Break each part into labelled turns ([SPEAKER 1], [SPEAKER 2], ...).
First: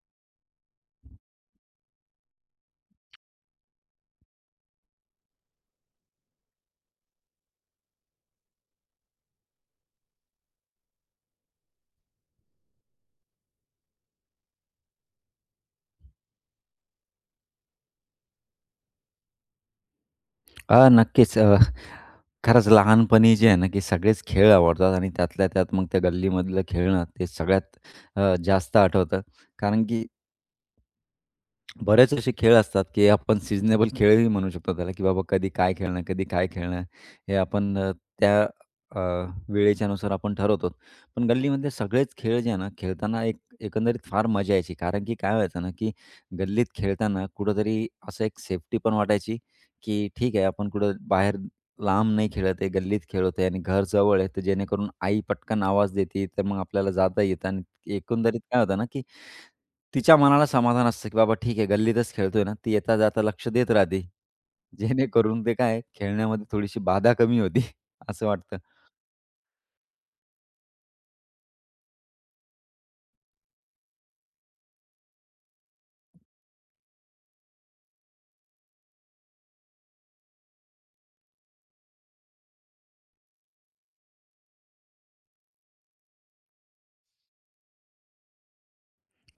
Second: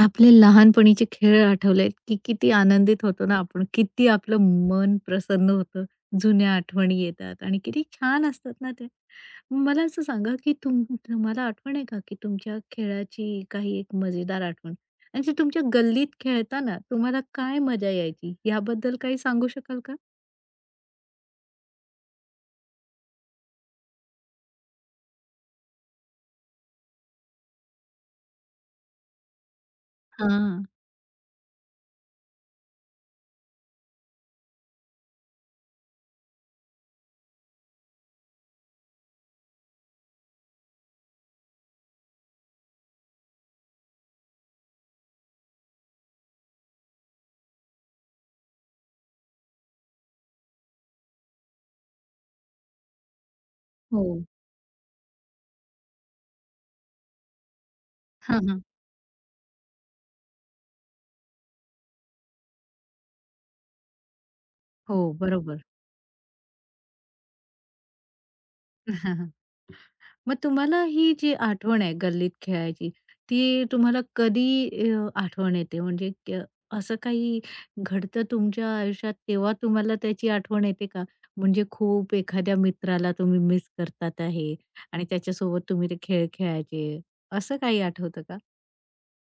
[SPEAKER 1] आपले लहानपणीचे खेळ आठवले की किती आनंदित होतो ना आपण. किती आपलं मन प्रसन्न होतं. जुन्या आठवणी येतात आणि किती छान असतात ना ते. मला असं सांगा की तुम्हाला आठवण आहे का की तुमच्या खेळाची काही एक मजेदार आठवण? आणि जी तुमच्या गल्लीत खेळताना तुम्हाला काय मजा यायची याबद्दल काही सांगू शकाल का?
[SPEAKER 2] नक्कीच. खरंच लहानपणी जे आहे ना, की सगळेच खेळ आवडतात आणि त्यातल्या त्यात मग त्या गल्लीमधलं खेळणं ते सगळ्यात जास्त आठवतं. कारण की
[SPEAKER 1] हां.
[SPEAKER 2] बरेच असे खेळ असतात, की आपण सीझनेबल खेळही म्हणू शकतो त्याला, की बाबा कधी काय खेळणं, कधी काय खेळणं, हे आपण त्या अ, वेळेच्यानुसार आपण ठरवतो. पण गल्लीमध्ये सगळेच खेळ जे आहे ना, खेळताना एकंदरीत फार मजा यायची. कारण की काय व्हायचं ना, की गल्लीत खेळताना कुठेतरी असं एक सेफ्टी पण वाटायची, की ठीक आहे आपण कुठं बाहेर लांब नाही खेळत आहे, गल्लीत खेळत आहे आणि घर
[SPEAKER 1] हो.
[SPEAKER 2] जवळ आहे, तर जेणेकरून आई पटकन आवाज देते, तर मग आपल्याला जाता येतं आणि एकंदरीत
[SPEAKER 1] हां,
[SPEAKER 2] काय
[SPEAKER 1] हां.
[SPEAKER 2] होतं ना, की तिच्या मनाला समाधान असतं, की बाबा ठीक आहे गल्लीतच खेळतोय ना, ती येता-जाता लक्ष देत राहते.
[SPEAKER 1] हो,
[SPEAKER 2] जेणेकरून ते
[SPEAKER 1] बरोबर.
[SPEAKER 2] काय आहे, खेळण्यामध्ये थोडीशी बाधा कमी होती. असं वाटतं.
[SPEAKER 1] मग तुम्हाला ही जी आठवण आहे गल्लीत खेळायची, ती तुम्हाला कधी आठवण येते? म्हणजे असं काही घडतं तुमच्या आयुष्यात तेव्हा तुम्हाला त्याची आठवण येते का? म्हणजे खूप एखाद्या मित्राला तुम्ही मिस करतात आहे आणि त्याच्यासोबत तुम्ही ते खेळ खेळायचे, असं काही आठवतं का?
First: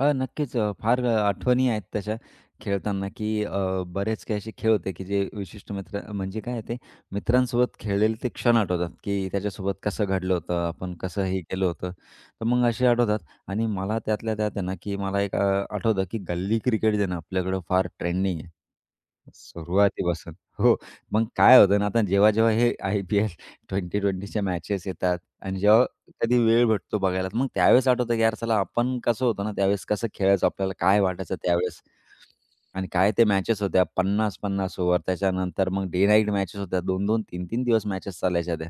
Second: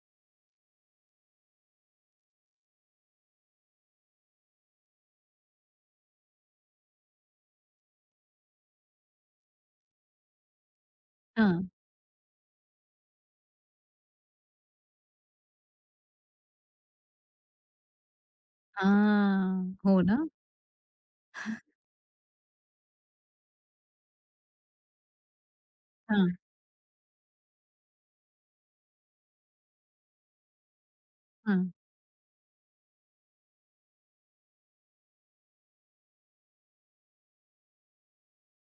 [SPEAKER 2] हां, नक्कीच फार आठवणी आहेत तशा खेळताना, की बरेच काही असे खेळ होते, की जे विशिष्ट मित्र म्हणजे काय ते मित्रांसोबत खेळलेले ते क्षण आठवतात, की त्याच्यासोबत कसं घडलं होतं, आपण कसं हे
[SPEAKER 1] हां.
[SPEAKER 2] केलं होतं. तर मग असे आठवतात आणि मला त्यातल्या त्यात आहे ना, की मला एक आठवतं, की गल्ली क्रिकेट जे आहे ना आपल्याकडं फार ट्रेंडिंग आहे.
[SPEAKER 1] हां. हो ना?
[SPEAKER 2] सुरुवातीपासून. हो. मग काय होतं ना, आता जेव्हा-जेव्हा हे IPL 2020च्या मॅचेस येतात आणि जेव्हा
[SPEAKER 1] हां,
[SPEAKER 2] कधी वेळ भेटतो बघायला, तर मग त्यावेळेस आठवतं की यार चला आपण कसं होतं ना, त्यावेळेस कसं खेळायचो, आपल्याला काय वाटायचं
[SPEAKER 1] हां.
[SPEAKER 2] त्यावेळेस. आणि काय ते मॅचेस होत्या 50-50 ओव्हर. त्याच्यानंतर मग डे नाईट मॅचेस होत्या. 2-2, 3-3 दिवस मॅचेस चालायच्या त्या.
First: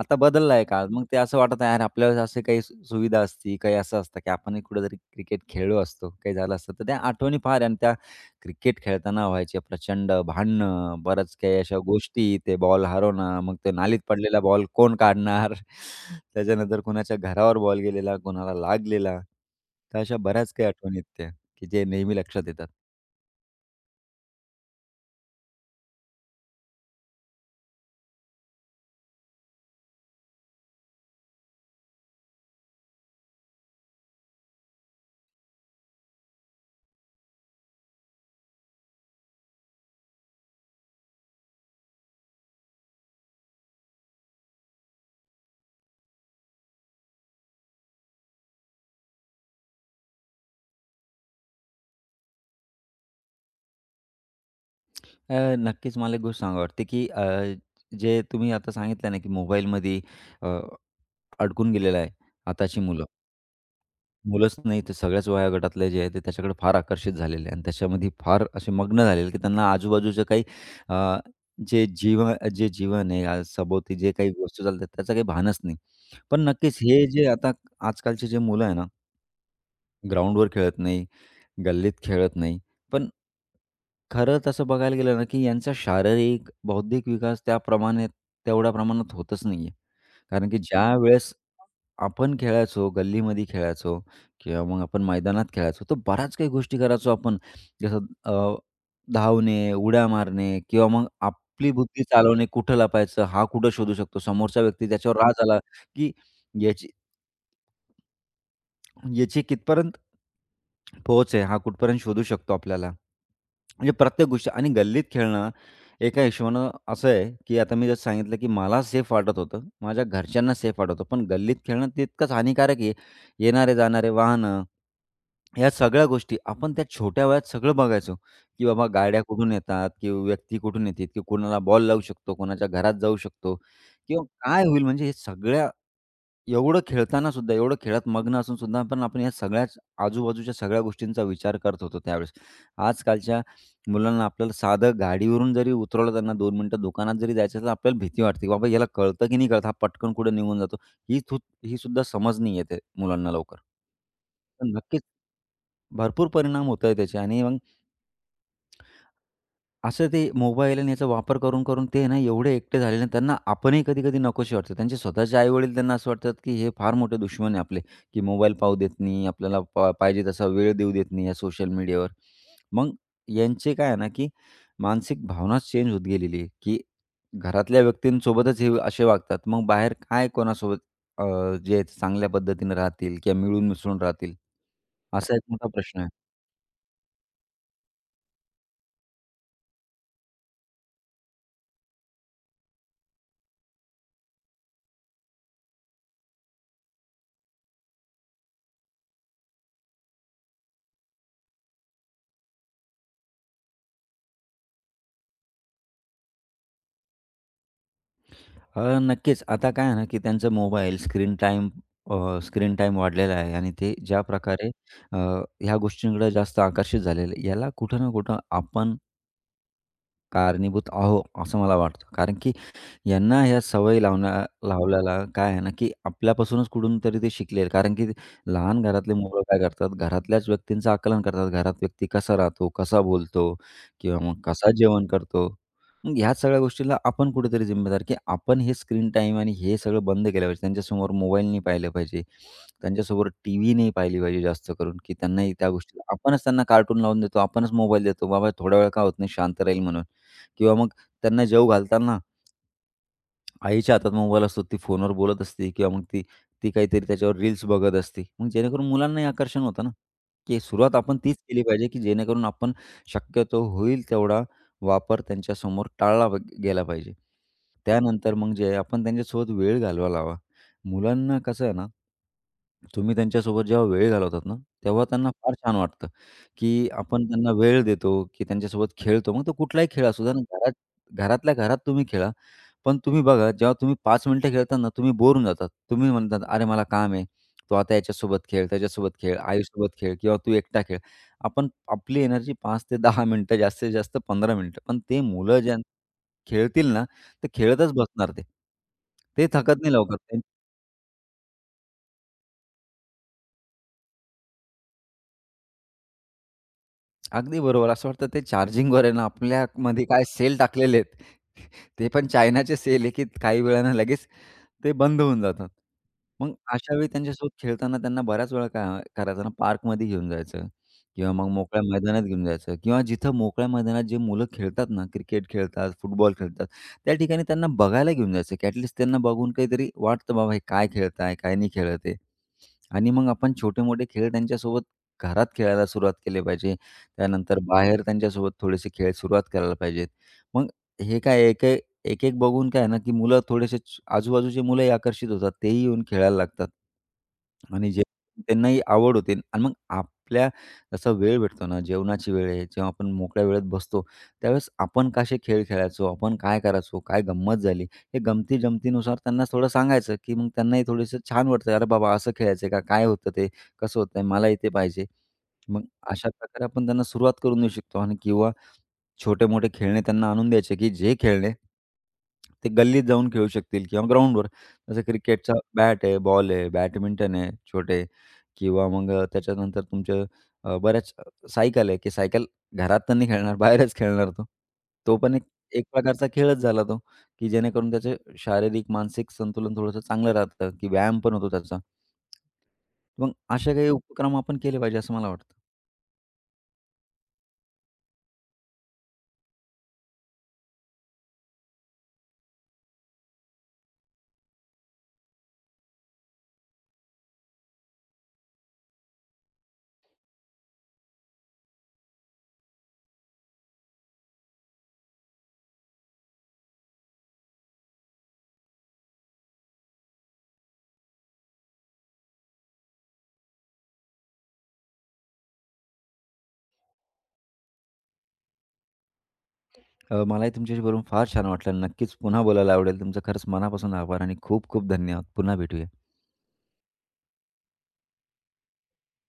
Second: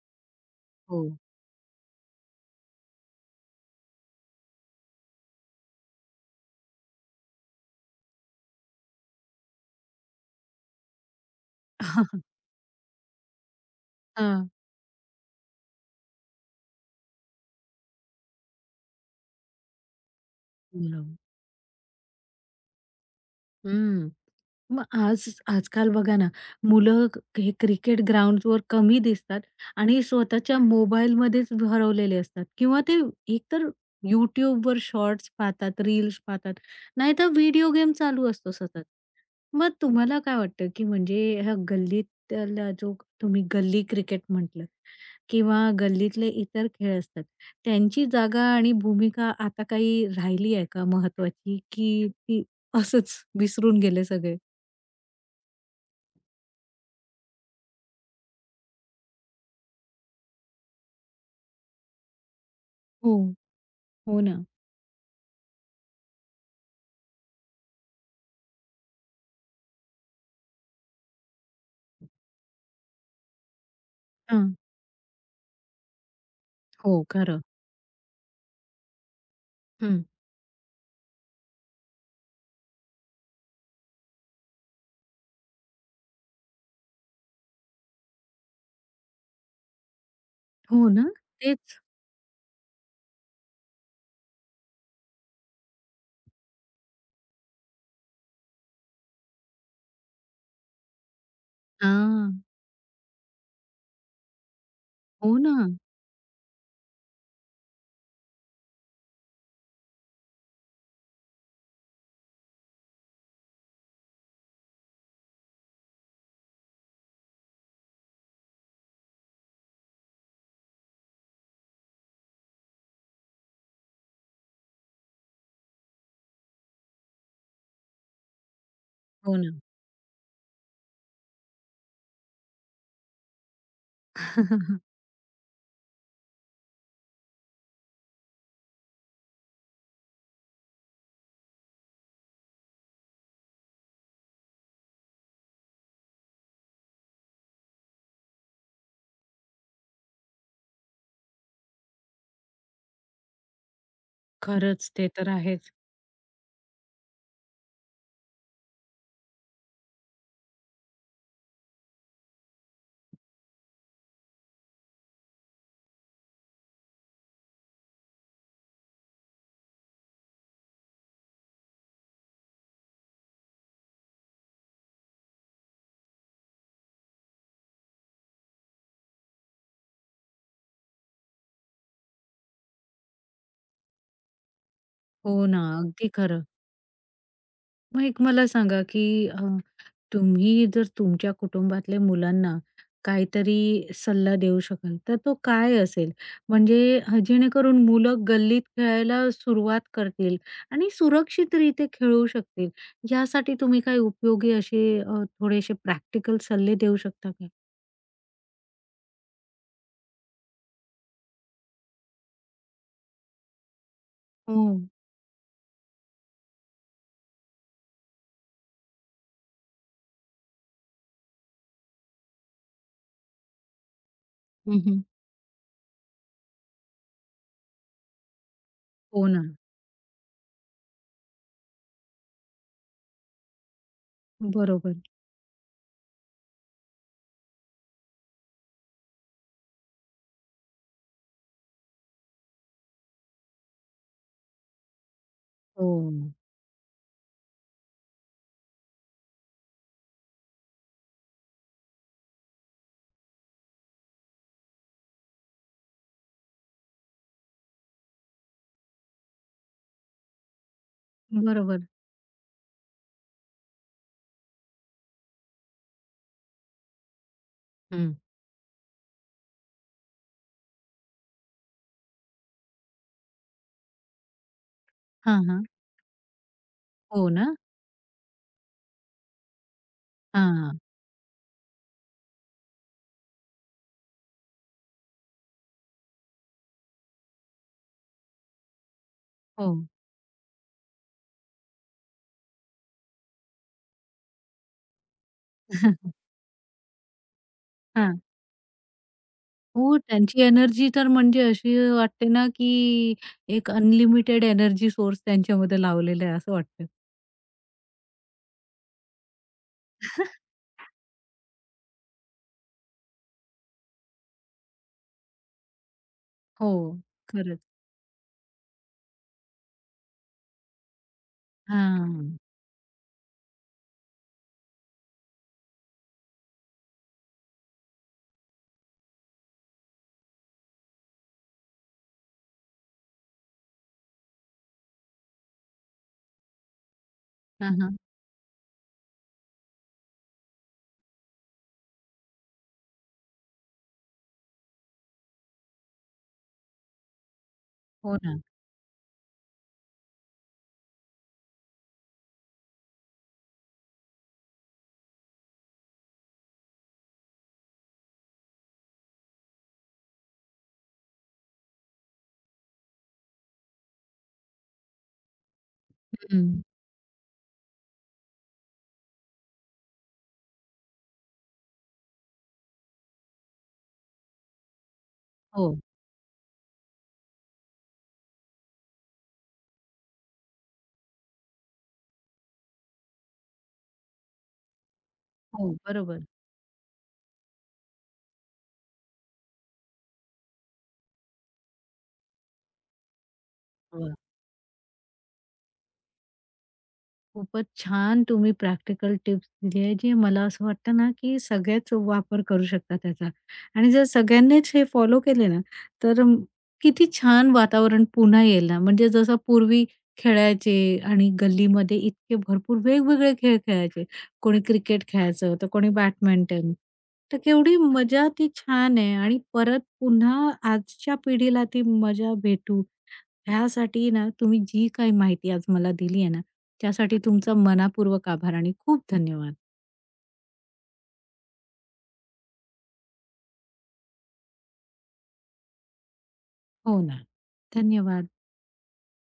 [SPEAKER 2] आता बदलला आहे काळ.
[SPEAKER 1] हो.
[SPEAKER 2] मग ते असं वाटतं यार आपल्याला असे काही सुविधा असती, काही असं असतं की आपणही कुठेतरी क्रिकेट खेळलो असतो, काही झालं असतं. तर त्या आठवणी फार आहे आणि त्या क्रिकेट खेळताना व्हायचे प्रचंड भांडणं, बरंच काही अशा गोष्टी, ते बॉल हरवणं, मग ते नालीत पडलेला
[SPEAKER 1] हां.
[SPEAKER 2] बॉल कोण काढणार? त्याच्यानंतर कुणाच्या घरावर बॉल गेलेला, कोणाला लागलेला. तर अशा बऱ्याच काही आठवणी
[SPEAKER 1] बरोबर.
[SPEAKER 2] आहेत त्या, की जे नेहमी लक्षात येतात.
[SPEAKER 1] हं. मग आज आजकाल बघा ना, मुलं हे क्रिकेट ग्राउंड्सवर कमी दिसतात आणि स्वतःच्या मोबाईलमध्येच हरवलेले असतात किंवा ते एकतर YouTubeवर शॉर्ट्स पाहतात, रील्स पाहतात, नाहीतर व्हिडिओ गेम चालू असतो सतत. मग तुम्हाला काय वाटतं, की म्हणजे ह्या गल्लीतला जो तुम्ही गल्ली क्रिकेट म्हटलं किंवा गल्लीतले इतर खेळ असतात, त्यांची जागा आणि भूमिका आता काही राहिली आहे का महत्वाची, की ती असंच विसरून गेले सगळे?
[SPEAKER 2] नक्कीच मला एक गोष्ट सांगावी वाटते, की जे तुम्ही आता सांगितलं ना, की मोबाईलमध्ये अ, अडकून गेलेलं आहे आताची मुलं.
[SPEAKER 1] हो, हो ना.
[SPEAKER 2] मुलंच नाही, तर सगळ्याच वयोगटातले जे आहे ते त्याच्याकडे फार आकर्षित झालेले आहे आणि त्याच्यामध्ये फार असे मग्न झालेले की त्यांना आजूबाजूचं काही अ, जे जीव जे जीवन आहे, आज सभोवती जे काही
[SPEAKER 1] हां.
[SPEAKER 2] वस्तू चालतात त्याचं काही भानच नाही. पण नक्कीच
[SPEAKER 1] हो,
[SPEAKER 2] हे जे
[SPEAKER 1] खरं.
[SPEAKER 2] आता आजकालचे जे मुलं आहे ना,
[SPEAKER 1] हं.
[SPEAKER 2] ग्राउंडवर खेळत नाही, गल्लीत खेळत नाही. पण खरं तसं बघायला गेलं ना, की यांचा शारीरिक, बौद्धिक विकास त्याप्रमाणे तेवढ्या प्रमाणात होतच नाहीये. कारण की
[SPEAKER 1] हो ना?
[SPEAKER 2] ज्यावेळेस
[SPEAKER 1] तेच.
[SPEAKER 2] आपण खेळायचो, गल्लीमध्ये खेळायचो किंवा मग आपण मैदानात खेळायचो, तर बऱ्याच काही गोष्टी करायचो आपण. जसं अ, धावणे, उड्या मारणे किंवा मग आपली बुद्धी
[SPEAKER 1] हां.
[SPEAKER 2] चालवणे, कुठं लपायचं, हा कुठं शोधू शकतो, समोरचा व्यक्ती त्याच्यावर
[SPEAKER 1] हो
[SPEAKER 2] राग
[SPEAKER 1] ना.
[SPEAKER 2] आला, की याची याची कितपर्यंत पोहोच आहे, हा कुठपर्यंत शोधू शकतो आपल्याला. म्हणजे प्रत्येक गोष्ट आणि गल्लीत खेळणं एका हिशोबानं असं आहे, की आता मी जसं सांगितलं, की मला सेफ वाटत होतं, माझ्या घरच्यांना सेफ वाटत होतं. पण गल्लीत खेळणं तितकंच हानिकारक आहे. येणारे-जाणारे वाहनं, ह्या सगळ्या गोष्टी आपण त्या छोट्या वयात सगळं बघायचो, की बाबा गाड्या
[SPEAKER 1] हो ना.
[SPEAKER 2] कुठून येतात, की व्यक्ती कुठून येते, की कोणाला बॉल लावू शकतो, कोणाच्या घरात जाऊ शकतो किंवा काय होईल म्हणजे हे सगळ्या एवढं खेळताना सुद्धा, एवढं खेळात मग्न असून सुद्धा पण आपण या सगळ्याच आजूबाजूच्या सगळ्या गोष्टींचा विचार करत होतो त्यावेळेस. आजकालच्या मुलांना आपल्याला साधं गाडीवरून जरी उतरवलं त्यांना 2 मिनिटं दुकानात जरी जायचं असेल, तर आपल्याला भीती वाटते, की बाबा याला कळतं की नाही कळत? हा पटकन कुठे निघून जातो. ही थू ही सुद्धा समज नाही येते मुलांना लवकर. तर
[SPEAKER 1] खरंच
[SPEAKER 2] नक्कीच
[SPEAKER 1] ते तर आहेच.
[SPEAKER 2] भरपूर परिणाम होत आहे त्याचे आणि मग असं ते मोबाईल आणि याचा वापर करून, करून ते ना एवढे एकटे झालेले आहेत, त्यांना आपणही कधी-कधी नकोसे वाटतो. त्यांचे स्वतःचे आई-वडील त्यांना असं वाटतात, की हे फार मोठे दुश्मन आहे आपले, की मोबाईल पाहू देत नाही, आपल्याला पाहिजे तसा वेळ देऊ देत नाही या सोशल मीडियावर. मग यांचे काय आहे ना, की मानसिक भावनाच चेंज होत गेलेली आहे, की घरातल्या व्यक्तींसोबतच हे असे वागतात. मग बाहेर काय कोणासोबत अ, जे चांगल्या पद्धतीनं राहतील किंवा मिळून मिसळून राहतील, असा एक
[SPEAKER 1] हो ना,
[SPEAKER 2] मोठा प्रश्न आहे.
[SPEAKER 1] अगदी खरं. मग एक मला सांगा, की तुम्ही जर तुमच्या कुटुंबातल्या मुलांना काहीतरी सल्ला देऊ शकाल, तर तो काय असेल? म्हणजे जेणेकरून मुलं गल्लीत खेळायला सुरुवात करतील आणि सुरक्षितरीत्या खेळू शकतील. यासाठी तुम्ही काही उपयोगी असे थोडेसे प्रॅक्टिकल सल्ले देऊ शकता.
[SPEAKER 2] नक्कीच. आता काय आहे ना, की त्यांचं मोबाईल स्क्रीन टाईम वाढलेला आहे आणि ते ज्या
[SPEAKER 1] हो.
[SPEAKER 2] प्रकारे ह्या गोष्टींकडे जास्त आकर्षित झालेले. याला कुठं ना कुठं आपण कारणीभूत आहोत, असं मला वाटतं. कारण की यांना ह्या सवयी
[SPEAKER 1] हं, हं.
[SPEAKER 2] लावल्याला काय आहे ना, की आपल्यापासूनच कुठून तरी ते शिकले. कारण की लहान घरातले
[SPEAKER 1] हो
[SPEAKER 2] मुलं
[SPEAKER 1] ना.
[SPEAKER 2] काय करतात, घरातल्याच व्यक्तींचं आकलन करतात. घरात व्यक्ती कसा राहतो, कसा बोलतो किंवा मग कसा
[SPEAKER 1] बरोबर.
[SPEAKER 2] जेवण करतो. मग ह्या सगळ्या गोष्टीला आपण कुठेतरी जिम्मेदार, की आपण हे स्क्रीन टाईम आणि हे सगळं बंद केलं पाहिजे. त्यांच्यासमोर मोबाईल नाही पाहिले पाहिजे. त्यांच्यासमोर टीव्ही नाही पाहिली पाहिजे जास्त करून, की त्यांनाही त्या
[SPEAKER 1] हो.
[SPEAKER 2] गोष्टी आपणच त्यांना कार्टून लावून देतो, आपणच मोबाईल देतो. "बाबा थोडा वेळ का होत नाही, शांत राहील" म्हणून किंवा मग त्यांना जेवू घालताना आईच्या हातात मोबाईल असतो, ती फोनवर बोलत असते किंवा मग ती ती काहीतरी त्याच्यावर रील्स बघत असते. मग जेणेकरून मुलांनाही आकर्षण होतं ना, की सुरुवात आपण तीच केली
[SPEAKER 1] बरोबर.
[SPEAKER 2] पाहिजे, की जेणेकरून आपण शक्यतो होईल तेवढा वापर त्यांच्यासमोर टाळला गेला पाहिजे.
[SPEAKER 1] हं.
[SPEAKER 2] त्यानंतर मग जे आहे आपण त्यांच्यासोबत वेळ घालवायला हवा. मुलांना कसं आहे ना, तुम्ही त्यांच्यासोबत जेव्हा वेळ घालवतात ना, तेव्हा त्यांना
[SPEAKER 1] हां,
[SPEAKER 2] फार
[SPEAKER 1] हां.
[SPEAKER 2] छान वाटतं, की आपण
[SPEAKER 1] हो ना?
[SPEAKER 2] त्यांना वेळ देतो, की त्यांच्यासोबत खेळतो. मग तो कुठलाही खेळ असू द्या ना,
[SPEAKER 1] हां.
[SPEAKER 2] घरातल्या घरात तुम्ही खेळा. पण तुम्ही बघा, जेव्हा तुम्ही 5 मिनिटं खेळता ना, तुम्ही बोर होऊन जातात. तुम्ही म्हणतात, "अरे मला काम आहे. तू आता याच्यासोबत खेळ, त्याच्यासोबत खेळ,
[SPEAKER 1] हो.
[SPEAKER 2] आईसोबत खेळ किंवा तू एकटा खेळ." आपण आपली एनर्जी 5 ते 10 मिनिटं, जास्तीत जास्त 15 मिनिटं. पण ते मुलं ज्या खेळतील ना, तर खेळतच
[SPEAKER 1] हां.
[SPEAKER 2] बसणार ते. ते थकत नाही
[SPEAKER 1] हो,
[SPEAKER 2] लवकर. ते
[SPEAKER 1] त्यांची एनर्जी तर म्हणजे अशी वाटते ना, की एक अनलिमिटेड एनर्जी सोर्स त्यांच्यामध्ये लावलेला आहे असं वाटतं.
[SPEAKER 2] अगदी बरोबर. असं वाटतं ते चार्जिंगवर आहे ना, आपल्यामध्ये काय सेल टाकलेले आहेत. ते पण चायनाचे सेल आहे, की काही वेळानं लगेच ते बंद होऊन जातात. मग
[SPEAKER 1] हो,
[SPEAKER 2] अशा वेळी त्यांच्यासोबत
[SPEAKER 1] खरंच.
[SPEAKER 2] खेळताना त्यांना बऱ्याच वेळा काय करायचं ना, पार्कमध्ये घेऊन जायचं किंवा मग मोकळ्या मैदानात
[SPEAKER 1] हां.
[SPEAKER 2] घेऊन जायचं किंवा जिथं मोकळ्या मैदानात जे मुलं खेळतात ना, क्रिकेट खेळतात, फुटबॉल खेळतात, त्या ठिकाणी त्यांना बघायला घेऊन जायचं, की ॲटलीस्ट त्यांना बघून काहीतरी वाटतं, "बाबा हे काय खेळताय, काय नाही खेळत आहे." आणि मग आपण छोटे-मोठे खेळ त्यांच्यासोबत घरात खेळायला सुरुवात केली पाहिजे. त्यानंतर
[SPEAKER 1] हां, हां.
[SPEAKER 2] बाहेर त्यांच्यासोबत थोडेसे खेळ सुरुवात करायला पाहिजेत. मग हे काय एक-एक बघून काय आहे ना, की मुलं थोडेसे आजूबाजूची मुलंही आकर्षित होतात. तेही येऊन खेळायला लागतात. आणि जे
[SPEAKER 1] हो ना.
[SPEAKER 2] त्यांनाही आवड होते आणि मग आपल्या जसा वेळ भेटतो ना, जेवणाची वेळ आहे, जेव्हा आपण मोकळ्या वेळेत बसतो, त्यावेळेस आपण कसे खेळ खेळायचो, आपण काय करायचो, काय गंमत झाली, हे गमती-जमतीनुसार त्यांना थोडं सांगायचं, की मग त्यांनाही थोडंसं छान वाटतं. "अरे बाबा, असं खेळायचं का? काय होतं ते? कसं होतंय? मलाही ते पाहिजे." मग अशा
[SPEAKER 1] हं.
[SPEAKER 2] प्रकारे आपण त्यांना सुरुवात करून देऊ शकतो आणि किंवा छोटे-मोठे खेळणे त्यांना आणून द्यायचे, की जे खेळणे ते गल्लीत जाऊन खेळू शकतील किंवा ग्राउंडवर. जसं क्रिकेटचा
[SPEAKER 1] हो,
[SPEAKER 2] बॅट आहे, बॉल आहे, बॅडमिंटन आहे छोटे किंवा मग त्याच्यानंतर तुमचे बऱ्याच सायकल आहे, की सायकल घरात तर नाही खेळणार, बाहेरच खेळणार तो. तो पण एक
[SPEAKER 1] हो.
[SPEAKER 2] एक
[SPEAKER 1] बरोबर.
[SPEAKER 2] प्रकारचा खेळच झाला तो, की जेणेकरून त्याचे शारीरिक, मानसिक संतुलन थोडंसं चांगलं राहतं, की व्यायाम पण होतो त्याचा. मग असे काही
[SPEAKER 1] व
[SPEAKER 2] उपक्रम आपण केले पाहिजे असं मला वाटतं.
[SPEAKER 1] खूपच छान तुम्ही प्रॅक्टिकल टिप्स दिली आहे, जे मला असं वाटतं ना, की सगळेच वापर करू शकता त्याचा. आणि जर सगळ्यांनीच हे फॉलो केले ना, तर किती छान वातावरण पुन्हा येईल ना. म्हणजे जसं पूर्वी खेळायचे आणि गल्लीमध्ये इतके भरपूर वेगवेगळे खेळ खेळायचे. कोणी क्रिकेट खेळायचं, तर कोणी बॅडमिंटन. तर केवढी मजा ती छान आहे आणि परत पुन्हा आजच्या पिढीला ती मजा भेटू, ह्यासाठी ना तुम्ही जी काही माहिती आज मला दिली आहे ना त्यासाठी तुमचा मनापूर्वक आभार आणि खूप धन्यवाद.
[SPEAKER 2] मलाही तुमच्याशी बोलून फार छान वाटलं. नक्कीच पुन्हा बोलायला आवडेल. तुमचं खरंच मनापासून आभार आणि खूप खूप धन्यवाद. पुन्हा भेटूया.
[SPEAKER 1] हो ना. धन्यवाद.